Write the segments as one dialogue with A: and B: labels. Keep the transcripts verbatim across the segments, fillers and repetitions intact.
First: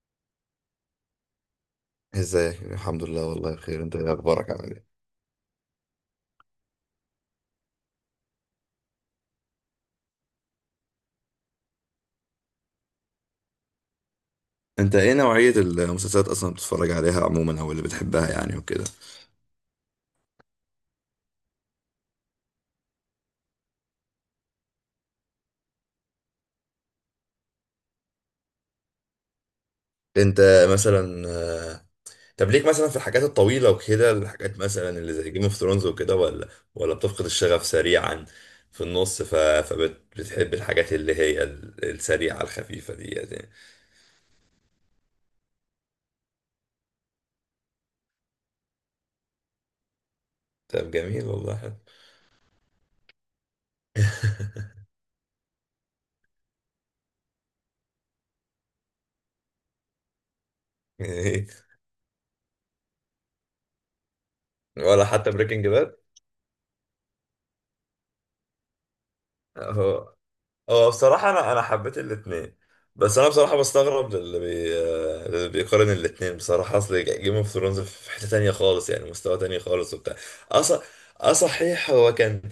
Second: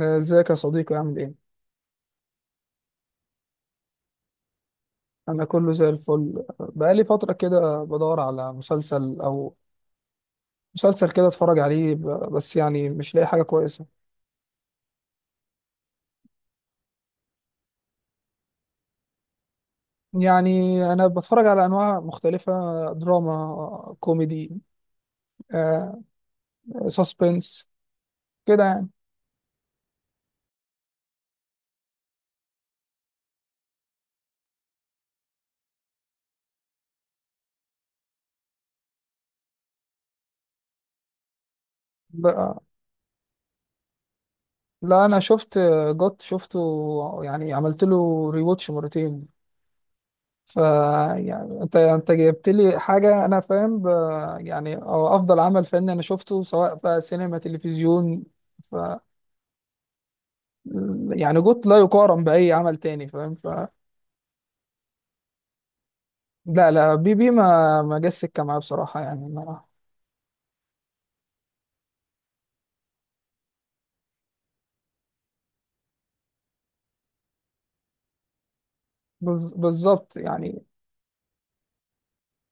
A: آه، ازيك يا صديقي عامل ايه؟
B: ازيك، الحمد لله والله بخير. انت ايه اخبارك عامل ايه؟
A: انا كله زي الفل بقالي فترة كده بدور على مسلسل او مسلسل كده اتفرج عليه ب- بس يعني مش لاقي حاجة كويسة.
B: انت ايه نوعية المسلسلات اصلا بتتفرج عليها عموما او اللي بتحبها يعني وكده؟
A: يعني انا بتفرج على انواع مختلفة، دراما، كوميدي، آه، سسبنس، كده يعني.
B: انت مثلا آه، طب ليك مثلا في الحاجات الطويلة وكده، الحاجات مثلا اللي زي جيم اوف ثرونز وكده، ولا ولا بتفقد الشغف سريعا في النص ف... فبتحب الحاجات اللي هي ال- السريعة
A: لا.
B: الخفيفة دي يعني؟
A: لا، انا شفت جوت، شفته يعني، عملت له ريواتش مرتين. ف
B: طب جميل
A: يعني انت
B: والله.
A: انت جبت لي حاجه انا فاهم ب... يعني أو افضل عمل فني انا شفته، سواء بقى سينما تلفزيون. ف يعني
B: إيه؟
A: جوت لا يقارن باي عمل تاني، فاهم؟ ف
B: ولا حتى بريكنج
A: لا لا، بي بي ما ما جاش سكه معايا بصراحه يعني ما...
B: باد؟ هو بصراحة أنا أنا حبيت الاتنين، بس أنا بصراحة بستغرب للي بي... للي بيقارن الاتنين. بصراحة أصل جيم اوف ثرونز في حتة تانية خالص، يعني مستوى
A: بز...
B: تاني خالص
A: بالظبط
B: وبتاع.
A: يعني.
B: أص... أه صحيح، هو كان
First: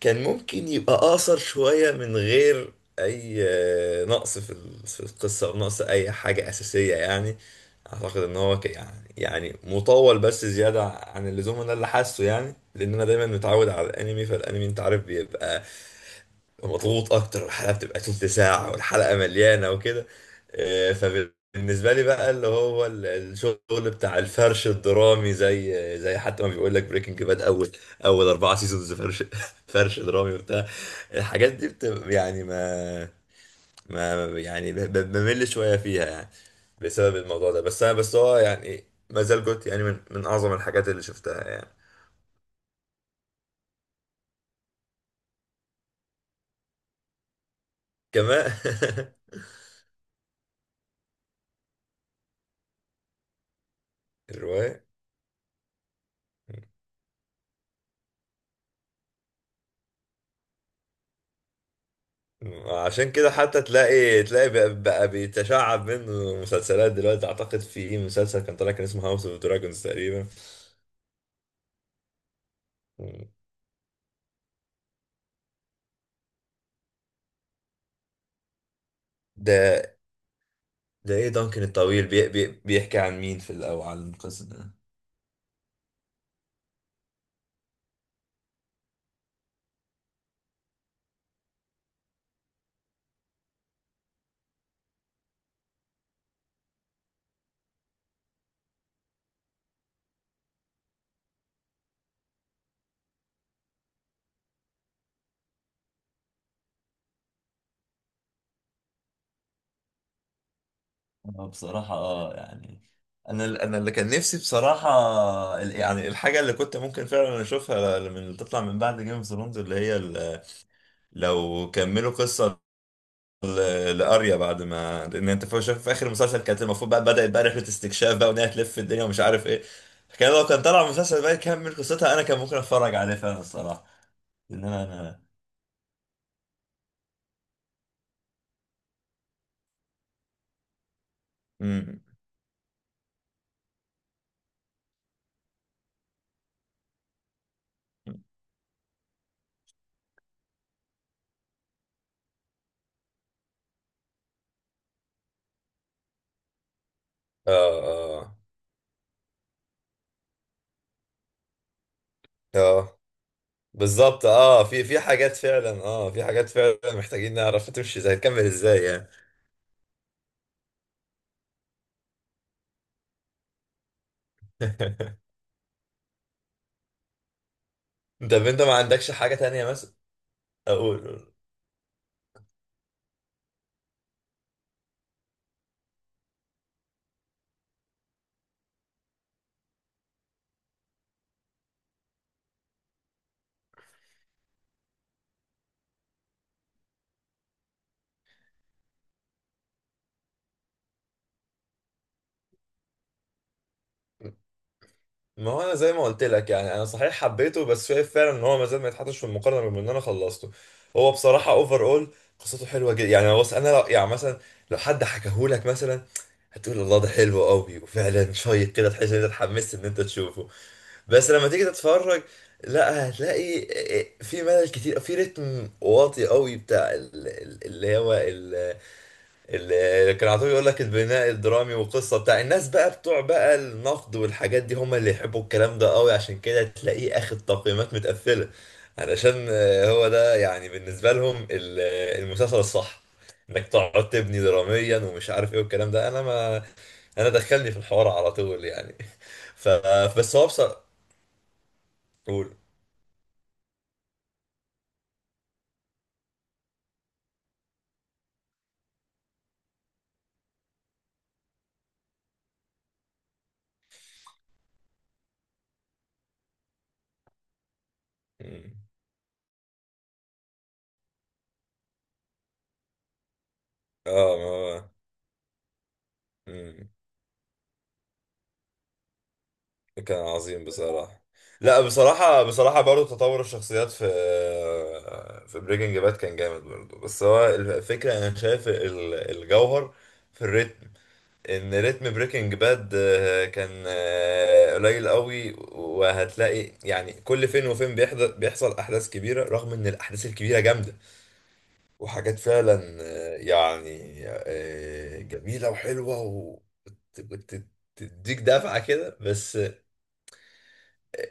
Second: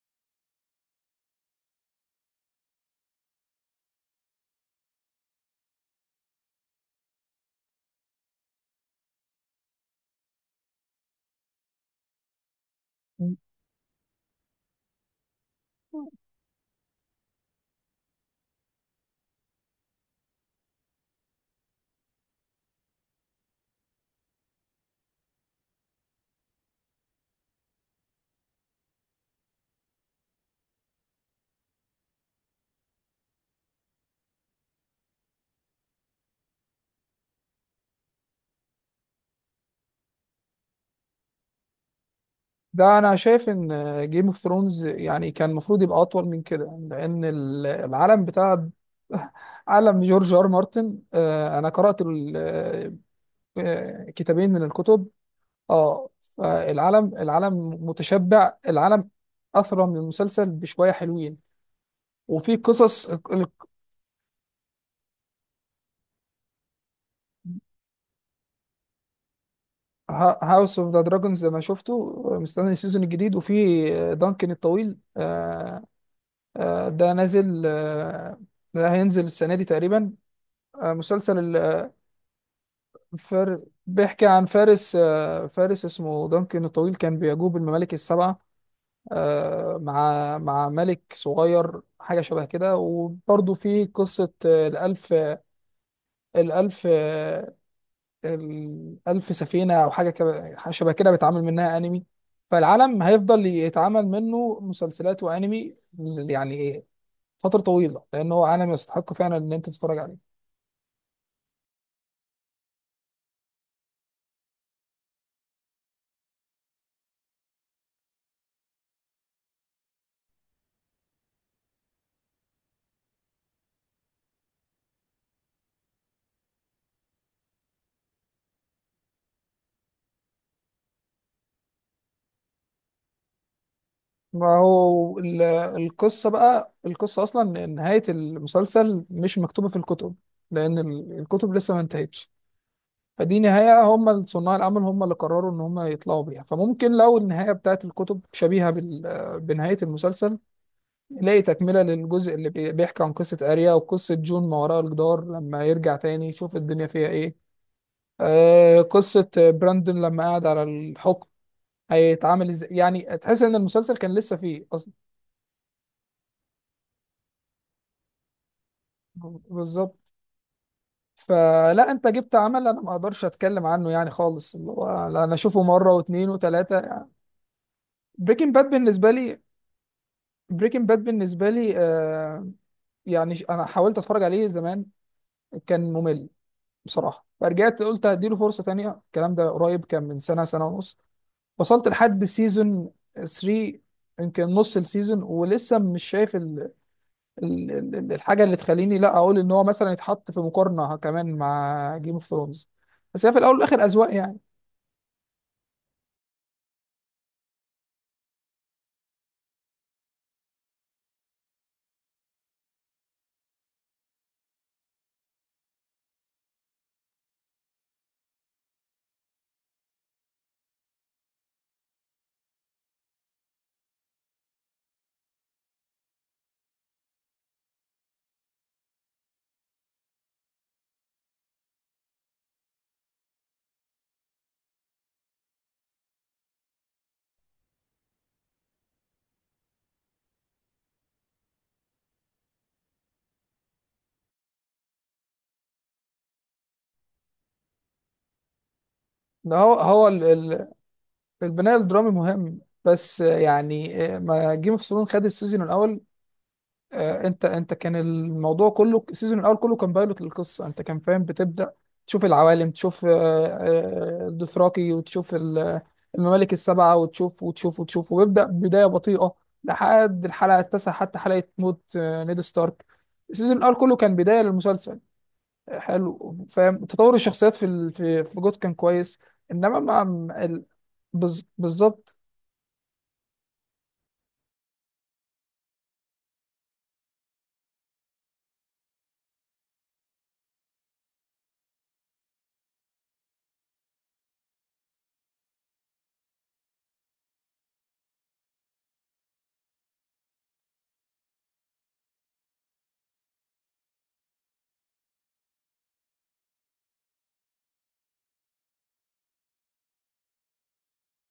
B: كان ممكن يبقى أقصر شوية من غير أي آه، نقص في ال- في القصة، أو نقص أي حاجة أساسية يعني. أعتقد إن هو ك... يعني يعني مطول بس زيادة عن اللزوم، أنا اللي حاسه يعني، لأن أنا دايما متعود على الأنمي، فالأنمي أنت عارف بيبقى مضغوط اكتر، الحلقه بتبقى تلت ساعه والحلقه مليانه وكده. آه، فبالنسبه لي بقى اللي هو ال- الشغل بتاع الفرش الدرامي، زي زي حتى ما بيقول لك بريكنج باد، اول اول اربعه سيزونز فرش فرش درامي وبتاع. الحاجات دي بتبقى يعني ما ما يعني ب- ب- بمل شويه فيها يعني بسبب الموضوع ده. بس انا بس هو يعني ما زال جوت يعني من من اعظم الحاجات اللي شفتها يعني.
A: ده انا شايف ان جيم اوف ثرونز يعني كان المفروض يبقى اطول من كده، لان ال- العالم
B: كمان.
A: بتاع عالم جورج ار مارتن، آه، انا قرات ال- آه، كتابين من
B: الروايه.
A: الكتب. اه، فالعالم، العالم متشبع، العالم اثرى من المسلسل بشويه حلوين، وفي قصص.
B: عشان كده حتى تلاقي تلاقي بقى, بقى بيتشعب منه مسلسلات دلوقتي. اعتقد في ايه مسلسل كان طالع كان اسمه هاوس اوف دراجونز تقريبا.
A: هاوس اوف ذا دراجونز لما شفته، مستني السيزون الجديد، وفي دانكن الطويل. آه، آه، ده نازل، آه، ده هينزل السنه دي
B: ده
A: تقريبا. آه،
B: ده ايه
A: مسلسل
B: دانكن الطويل؟ بي بي بيحكي عن مين في
A: الفار،
B: الاول، عن
A: بيحكي عن
B: القصة ده؟
A: فارس، آه، فارس اسمه دانكن الطويل كان بيجوب الممالك السبعه، آه، مع مع ملك صغير حاجه شبه كده. وبرضه في قصه آه، الألف، الألف آه، الألف سفينة أو حاجة كده، حاجة شبه كده، بيتعمل منها أنمي. فالعالم هيفضل يتعمل منه مسلسلات وأنمي ل- يعني إيه، فترة طويلة، لأن هو عالم يستحق فعلا إن أنت تتفرج عليه.
B: أنا بصراحة آه يعني، أنا أنا اللي كان نفسي بصراحة ال- يعني الحاجة اللي كنت ممكن فعلا أشوفها من اللي تطلع من بعد جيم اوف ثرونز، اللي هي ال- لو كملوا قصة ل- لاريا، بعد ما لان انت في شايف في اخر المسلسل كانت المفروض بقى بدات بقى رحله استكشاف بقى، وان هي تلف في الدنيا ومش عارف ايه. كان لو كان طلع المسلسل بقى يكمل قصتها، انا كان ممكن اتفرج عليه فعلا الصراحه،
A: ما
B: لان انا
A: هو
B: انا
A: ال- القصة، بقى القصة أصلا إن نهاية المسلسل مش مكتوبة في الكتب، لأن ال- الكتب لسه ما
B: مم.
A: انتهتش. فدي نهاية هم صناع العمل هم اللي قرروا إن هم يطلعوا بيها. فممكن لو النهاية بتاعت الكتب شبيهة بال- بنهاية المسلسل، لاقي تكملة للجزء اللي بي- بيحكي عن قصة أريا، وقصة جون ما وراء الجدار لما يرجع تاني يشوف الدنيا فيها إيه،
B: اه. اه.
A: آه قصة براندون لما قعد على الحكم هيتعامل إزاي.
B: اه
A: يعني تحس إن المسلسل كان
B: بالظبط،
A: لسه
B: اه
A: فيه
B: في
A: أصلا.
B: في حاجات فعلا، اه في حاجات فعلا محتاجين نعرف تمشي ازاي، تكمل ازاي يعني.
A: بالظبط. فلا أنت جبت عمل أنا ما أقدرش أتكلم عنه يعني خالص، اللي هو لا، أنا أشوفه مرة واتنين وتلاتة يعني.
B: طب
A: بريكنج
B: انت
A: باد
B: ما
A: بالنسبة
B: عندكش حاجه
A: لي،
B: تانية مثلا
A: بريكنج باد
B: اقول؟
A: بالنسبة لي آه، يعني ش- أنا حاولت أتفرج عليه زمان، كان ممل بصراحه. فرجعت قلت هديله فرصه تانية، الكلام ده قريب كان من سنه، سنه ونص. وصلت لحد سيزون تلاتة، يمكن نص السيزون، ولسه مش شايف ال... ال... ال- الحاجه اللي تخليني لا اقول ان هو مثلا يتحط في مقارنه كمان مع جيم اوف ثرونز. بس هي في الاول والاخر اذواق يعني.
B: ما هو انا زي ما قلت لك يعني، انا صحيح حبيته بس شايف فعلا ان هو ما زال ما يتحطش في المقارنه، بما ان انا خلصته. هو بصراحه اوفر اول قصته حلوه جدا يعني. بص انا لو يعني مثلا لو حد حكاهولك مثلا هتقول الله ده حلو قوي وفعلا شيق كده، تحس ان انت اتحمست ان انت تشوفه، بس لما تيجي تتفرج، لا هتلاقي إيه، إيه، في ملل كتير، في رتم واطي قوي بتاع ال- ال- اللي هو اللي كان على طول يقول لك البناء الدرامي والقصه، بتاع الناس بقى بتوع بقى النقد والحاجات دي، هم اللي يحبوا الكلام ده قوي، عشان كده تلاقيه اخد تقييمات متقفله، علشان آه، هو ده يعني بالنسبه لهم ال- آه، المسلسل الصح، انك تقعد تبني دراميا ومش عارف ايه والكلام ده. انا ما انا دخلني في الحوار على طول يعني.
A: ده
B: ف
A: هو هو ال...
B: بس هو
A: ال...
B: بصراحه...
A: البناء الدرامي
B: قول.
A: مهم، بس يعني آه، ما جيم اوف ثرونز خد السيزون الاول، آه، انت انت كان الموضوع كله، السيزون الاول كله كان بايلوت للقصه، انت كان فاهم بتبدا تشوف العوالم، تشوف آه، آه، الدوثراكي، وتشوف ال- الممالك السبعه، وتشوف وتشوف وتشوف، ويبدا
B: مم.
A: بدايه بطيئه لحد الحلقه التاسعه، حتى حلقه موت آه، نيد ستارك. السيزون الاول كله
B: اه.
A: كان بدايه
B: ما هو...
A: للمسلسل. آه، حلو، فاهم؟
B: مم.
A: تطور الشخصيات في ال- في في جوت كان كويس، انما ما
B: كان
A: ال-
B: عظيم بصراحة.
A: بز-
B: لا
A: بالظبط.
B: بصراحة، بصراحة برضو تطور الشخصيات في في بريكنج باد كان جامد برضو، بس هو الفكرة أنا شايف ال- الجوهر في الريتم، إن ريتم بريكنج باد كان آه، قليل قوي، وهتلاقي يعني كل فين وفين بيحضر بيحصل أحداث كبيرة، رغم إن الأحداث الكبيرة جامدة وحاجات فعلا آه، يعني آه، جميلة وحلوة و- وت- وت- تديك دفعة كده، بس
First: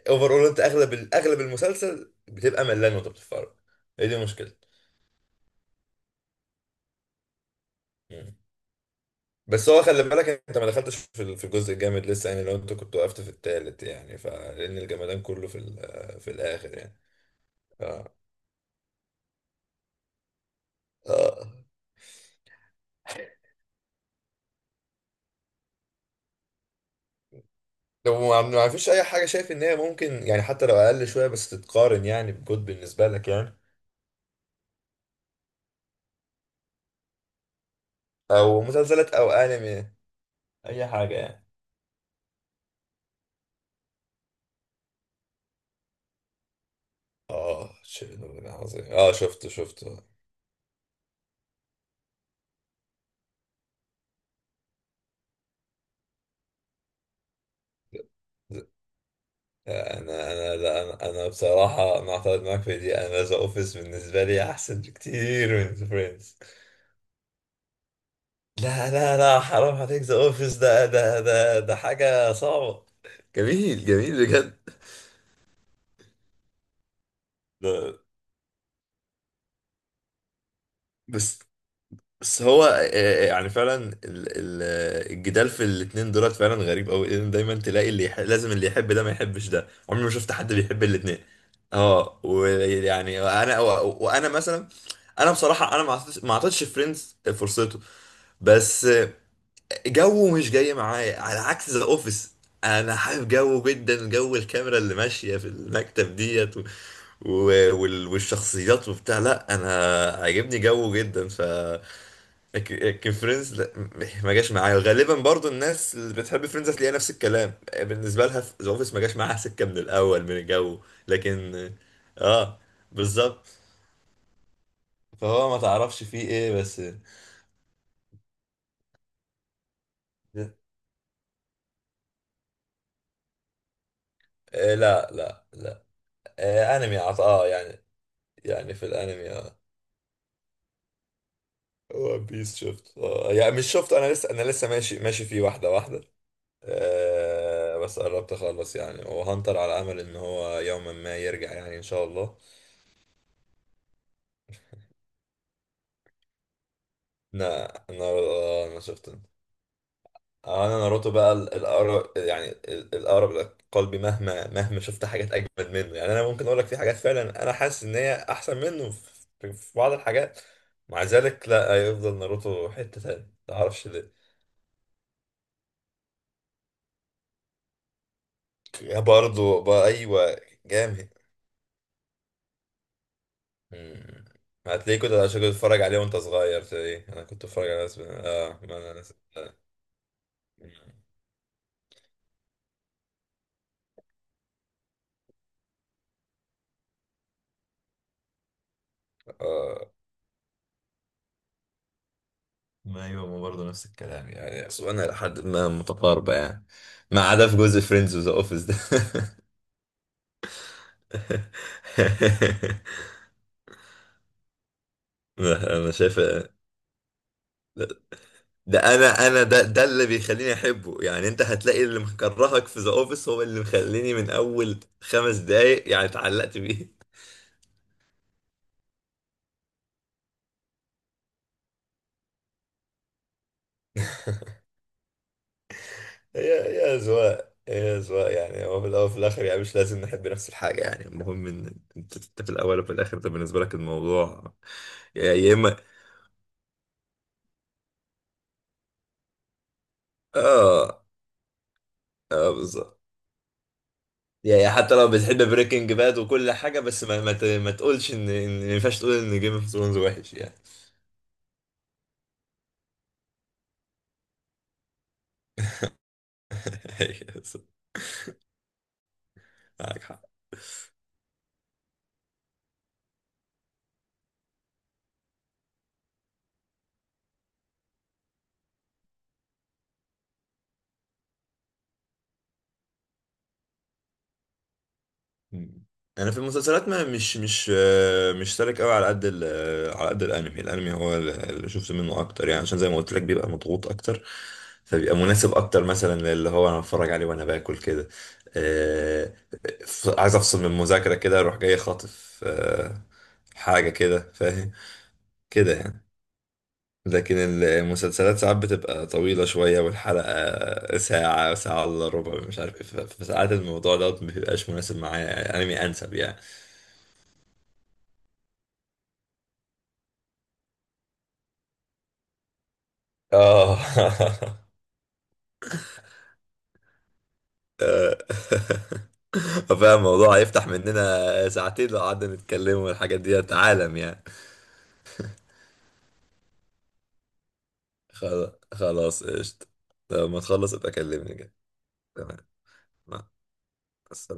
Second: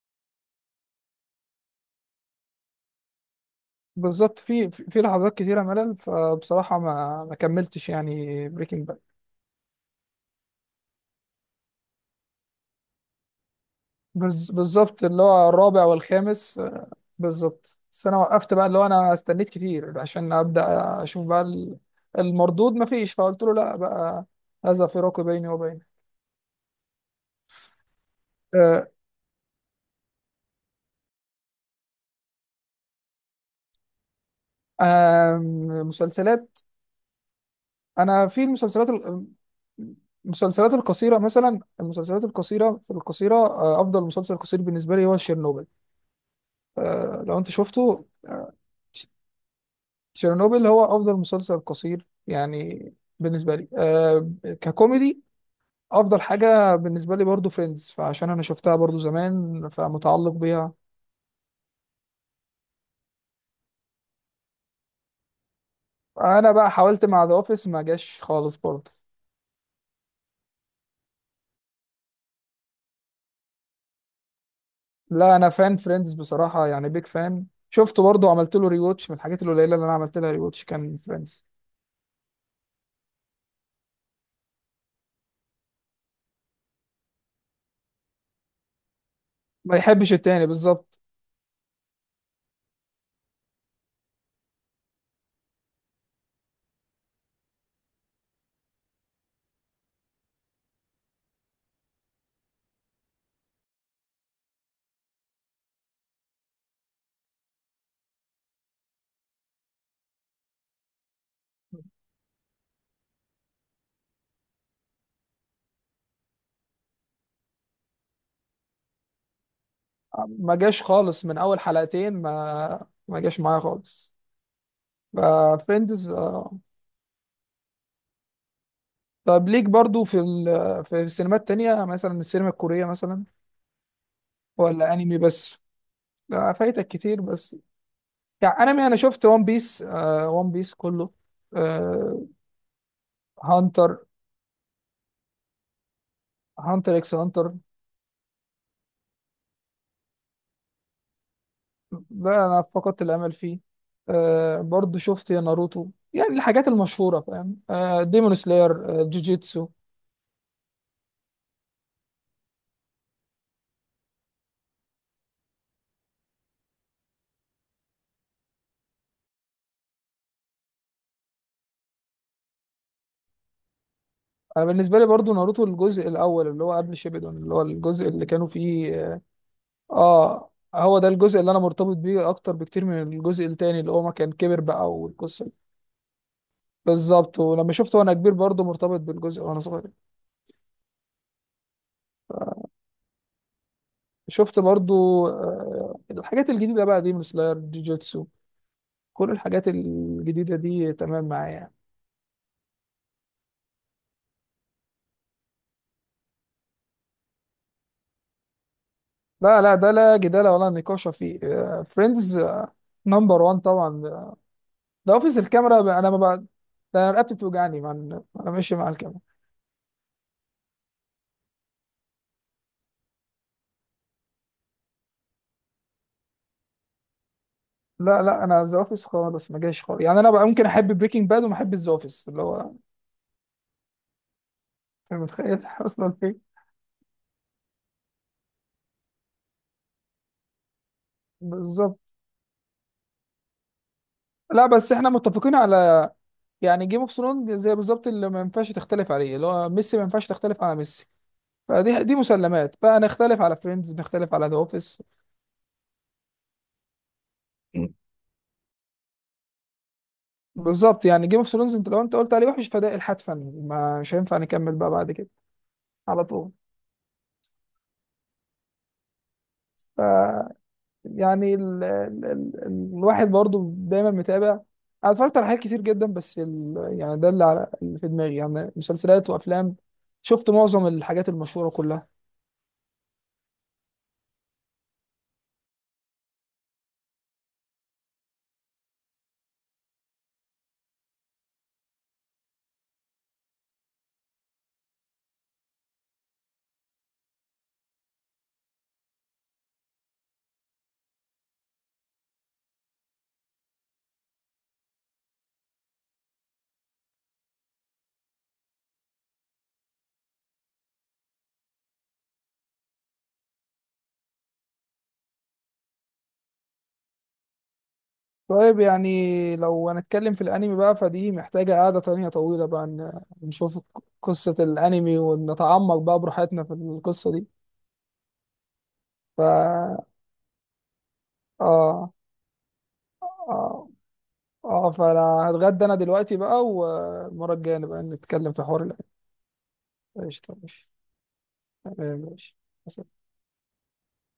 B: اوفر اول انت اغلب ال- اغلب المسلسل بتبقى ملان وانت بتتفرج. هي دي
A: بالظبط،
B: مشكلة.
A: في في في لحظات كتيرة ملل، فبصراحة ما ما كملتش
B: مم.
A: يعني بريكنج باد.
B: بس هو خلي بالك انت ما دخلتش في ال- في الجزء الجامد لسه يعني، لو انت كنت وقفت في التالت يعني، فلان
A: بالظبط، اللي
B: الجمدان كله
A: هو
B: في
A: الرابع
B: ال- في
A: والخامس،
B: الاخر
A: آه،
B: يعني.
A: بالظبط. بس أنا وقفت بقى، اللي هو أنا استنيت كتير عشان أبدأ أشوف بقى
B: اه.
A: ال- المردود، ما فيش، فقلت له لا بقى، هذا فراق بيني وبينك.
B: لو ما ما
A: آه،
B: فيش اي حاجة شايف ان هي ممكن يعني حتى لو اقل شوية بس تتقارن يعني بجود بالنسبة لك يعني؟
A: آم، مسلسلات. أنا في
B: او
A: المسلسلات
B: مسلسلات
A: ال-
B: او انمي،
A: المسلسلات
B: اي حاجة
A: القصيرة
B: يعني.
A: مثلا، المسلسلات القصيرة في القصيرة آه، أفضل مسلسل قصير بالنسبة لي هو شيرنوبل. آه، لو أنت
B: اه
A: شفته،
B: شيء عظيم، اه شفته شفته.
A: تشيرنوبل هو افضل مسلسل قصير يعني بالنسبه لي آه. ككوميدي، افضل حاجه بالنسبه لي برضو فريندز، فعشان انا شفتها برضو زمان
B: انا
A: فمتعلق
B: انا
A: بيها.
B: لا انا أنا بصراحه انا اعترض معاك في دي، انا ذا اوفيس بالنسبه لي احسن بكتير من ذا فريندز.
A: انا بقى حاولت مع ذا اوفيس، ما جاش خالص برضو.
B: لا لا لا حرام عليك، ذا اوفيس ده ده ده ده حاجه صعبه، جميل جميل بجد.
A: لا انا فان فريندز بصراحه، يعني بيج فان،
B: ده
A: شفته برضو، عملت له ريواتش. من الحاجات القليله اللي انا عملت لها ريواتش كان
B: بس
A: فريندز.
B: بس هو آه، آه، يعني فعلا ال- ال- الجدال في الاتنين دولت فعلا غريب قوي، لان دايما تلاقي اللي يح... لازم اللي يحب ده ما يحبش ده،
A: ما
B: عمري ما
A: يحبش
B: شفت
A: التاني
B: حد بيحب
A: بالظبط.
B: الاتنين. اه، ويعني انا و- وانا مثلا انا بصراحه انا ما اعطيتش ما اعطيتش فريندز فرصته، بس آه، جو مش جاي معايا على عكس ذا اوفيس، انا حابب جو جدا، جو الكاميرا اللي ماشيه في المكتب ديت و... و... وال- والشخصيات وبتاع، لا انا عاجبني جو جدا. ف لكن لكن فريندز لا م- ما جاش معايا، غالبا برضو الناس اللي بتحب فريندز هتلاقيها نفس الكلام بالنسبه لها في ذا اوفيس، ما جاش معاها سكه من الاول من
A: ما
B: الجو.
A: جاش خالص، من اول
B: لكن
A: حلقتين
B: اه
A: ما ما جاش
B: بالظبط.
A: معايا خالص.
B: فهو ما تعرفش
A: فريندز.
B: فيه ايه بس.
A: طب ليك برضو في ال... في السينمات التانية، مثلا السينما الكورية مثلا،
B: آه
A: ولا
B: لا
A: أنمي
B: لا
A: بس؟
B: لا.
A: لا،
B: آه
A: فايتك
B: انمي عط-
A: كتير،
B: اه
A: بس
B: يعني،
A: يعني
B: يعني في
A: أنمي، أنا شفت
B: الانمي
A: ون
B: اه
A: بيس، آه ون بيس كله، آه
B: ون بيس، شفت اه يعني مش
A: هانتر،
B: شفت، انا لسه انا لسه ماشي ماشي فيه واحده واحده.
A: هانتر إكس هانتر،
B: آه بس قربت اخلص يعني، وهنطر على امل ان هو يوما ما يرجع يعني ان شاء الله.
A: ده أنا فقدت الأمل فيه. آه برضو شفت ناروتو، يعني الحاجات المشهورة، فاهم؟
B: لا
A: آه
B: ناروتو
A: ديمون
B: اه انا
A: سلاير، آه
B: شفت،
A: جوجيتسو.
B: اه انا ناروتو بقى ال- الاقرب يعني ال- الاقرب لقلبي، مهما مهما شفت حاجات اجمد منه يعني. انا ممكن اقول لك في حاجات فعلا انا حاسس ان هي احسن منه في في بعض الحاجات، مع ذلك لا هيفضل ناروتو حتة تانية، ما اعرفش ليه.
A: أنا بالنسبة لي برضو ناروتو الجزء الأول اللي هو قبل شيبيدون، اللي هو الجزء اللي كانوا فيه.
B: يا برضه بقى، ايوه.
A: اه، هو ده
B: جامد.
A: الجزء اللي انا مرتبط بيه اكتر بكتير من الجزء التاني اللي هو ما
B: مم.
A: كان كبر بقى
B: هتلاقيه كنت عشان
A: والقصه
B: كنت
A: دي.
B: بتتفرج عليه وانت صغير، تلاقيه انا
A: بالظبط،
B: كنت بتفرج
A: ولما
B: على
A: شفته
B: ناس
A: وانا كبير
B: اه،
A: برضه
B: ما انا
A: مرتبط
B: ناس.
A: بالجزء وانا صغير. شفت برضه آه الحاجات الجديده بقى دي، مثل جوجيتسو، كل الحاجات
B: آه.
A: الجديده دي تمام معايا يعني.
B: ما ايوه ما برضه نفس الكلام، يعني اصلا الى حد ما متقاربه يعني، ما عدا في جزء فريندز وذا اوفيس ده.
A: لا لا، ده لا جدال ولا نقاش فيه. فريندز نمبر واحد طبعا. ده اوفيس
B: انا
A: الكاميرا ب-
B: أنا
A: انا ما
B: شايف،
A: بقى، ده انا رقبتي بتوجعني مع إن- انا ماشي
B: ده
A: مع الكاميرا.
B: انا انا ده ده اللي بيخليني احبه يعني، انت هتلاقي اللي مكرهك في ذا اوفيس هو اللي مخليني من اول خمس دقايق يعني اتعلقت بيه.
A: لا لا، انا ذا اوفيس خالص ما جايش خالص، يعني انا بقى ممكن احب بريكنج باد وما احب ذا اوفيس، اللي هو انت متخيل اصلا فين.
B: هي هي اذواق هي اذواق يعني، هو في الاول وفي الاخر يعني مش لازم نحب نفس الحاجه يعني، المهم ان
A: بالظبط.
B: انت أنت في الاول وفي الاخر، ده بالنسبه لك الموضوع.
A: لا بس احنا
B: يا يا
A: متفقين
B: اما
A: على يعني جيم اوف ثرونز، زي بالظبط اللي ما ينفعش تختلف عليه، اللي هو ميسي، ما ينفعش تختلف على
B: اه
A: ميسي. فدي دي
B: اه
A: مسلمات
B: بالظبط،
A: بقى، نختلف على فريندز، نختلف على ذا
B: يعني حتى
A: اوفيس.
B: لو بتحب بريكنج باد وكل حاجة، بس ما ما, ت... ما
A: مم.
B: تقولش ان ان ما ينفعش تقول ان جيم اوف ثرونز وحش يعني.
A: بالظبط، يعني جيم اوف ثرونز، انت لو انت قلت عليه وحش فده الحتفا، ما مش هينفع نكمل بقى بعد كده على طول.
B: أيوة بالظبط. معاك حق.
A: يعني ال... ال... ال... الواحد برضو دايما متابع، انا اتفرجت على حاجات كتير جدا، بس ال... يعني ده اللي، على... اللي في دماغي يعني، مسلسلات وافلام. شفت معظم الحاجات المشهورة كلها.
B: مم. انا في المسلسلات ما مش مش آه، مش سالك قوي على قد ال- آه، على قد الانمي، الانمي هو اللي شفت منه اكتر يعني، عشان زي ما قلت لك بيبقى مضغوط اكتر، فبيبقى مناسب اكتر مثلا للي هو انا بتفرج عليه وانا باكل كده. آه، ف- عايز افصل من المذاكره كده، اروح جاي خاطف آه، حاجه كده فاهم كده يعني. لكن المسلسلات ساعات بتبقى طويلة شوية، والحلقة ساعة ساعة إلا ربع مش عارف إيه، ف- فساعات الموضوع ده مبيبقاش مناسب معايا يعني، أنمي أنسب يعني.
A: طيب يعني لو هنتكلم في الانمي بقى، فدي محتاجة قعدة تانية طويلة بقى، ن...
B: آه.
A: نشوف قصة الانمي ونتعمق بقى براحتنا في القصة دي.
B: آه. فاهم
A: ف
B: الموضوع هيفتح مننا ساعتين لو
A: اه،
B: قعدنا نتكلم، والحاجات دي
A: اه،
B: عالم يعني.
A: اه، فانا هتغدى انا دلوقتي بقى، والمرة الجاية نبقى
B: خلاص
A: نتكلم في حوار الانمي.
B: خلاص قشطة، لما
A: قشطة،
B: تخلص
A: ماشي.
B: ابقى كلمني كده.
A: تمام،
B: تمام،
A: ماشي.
B: مع السلامة.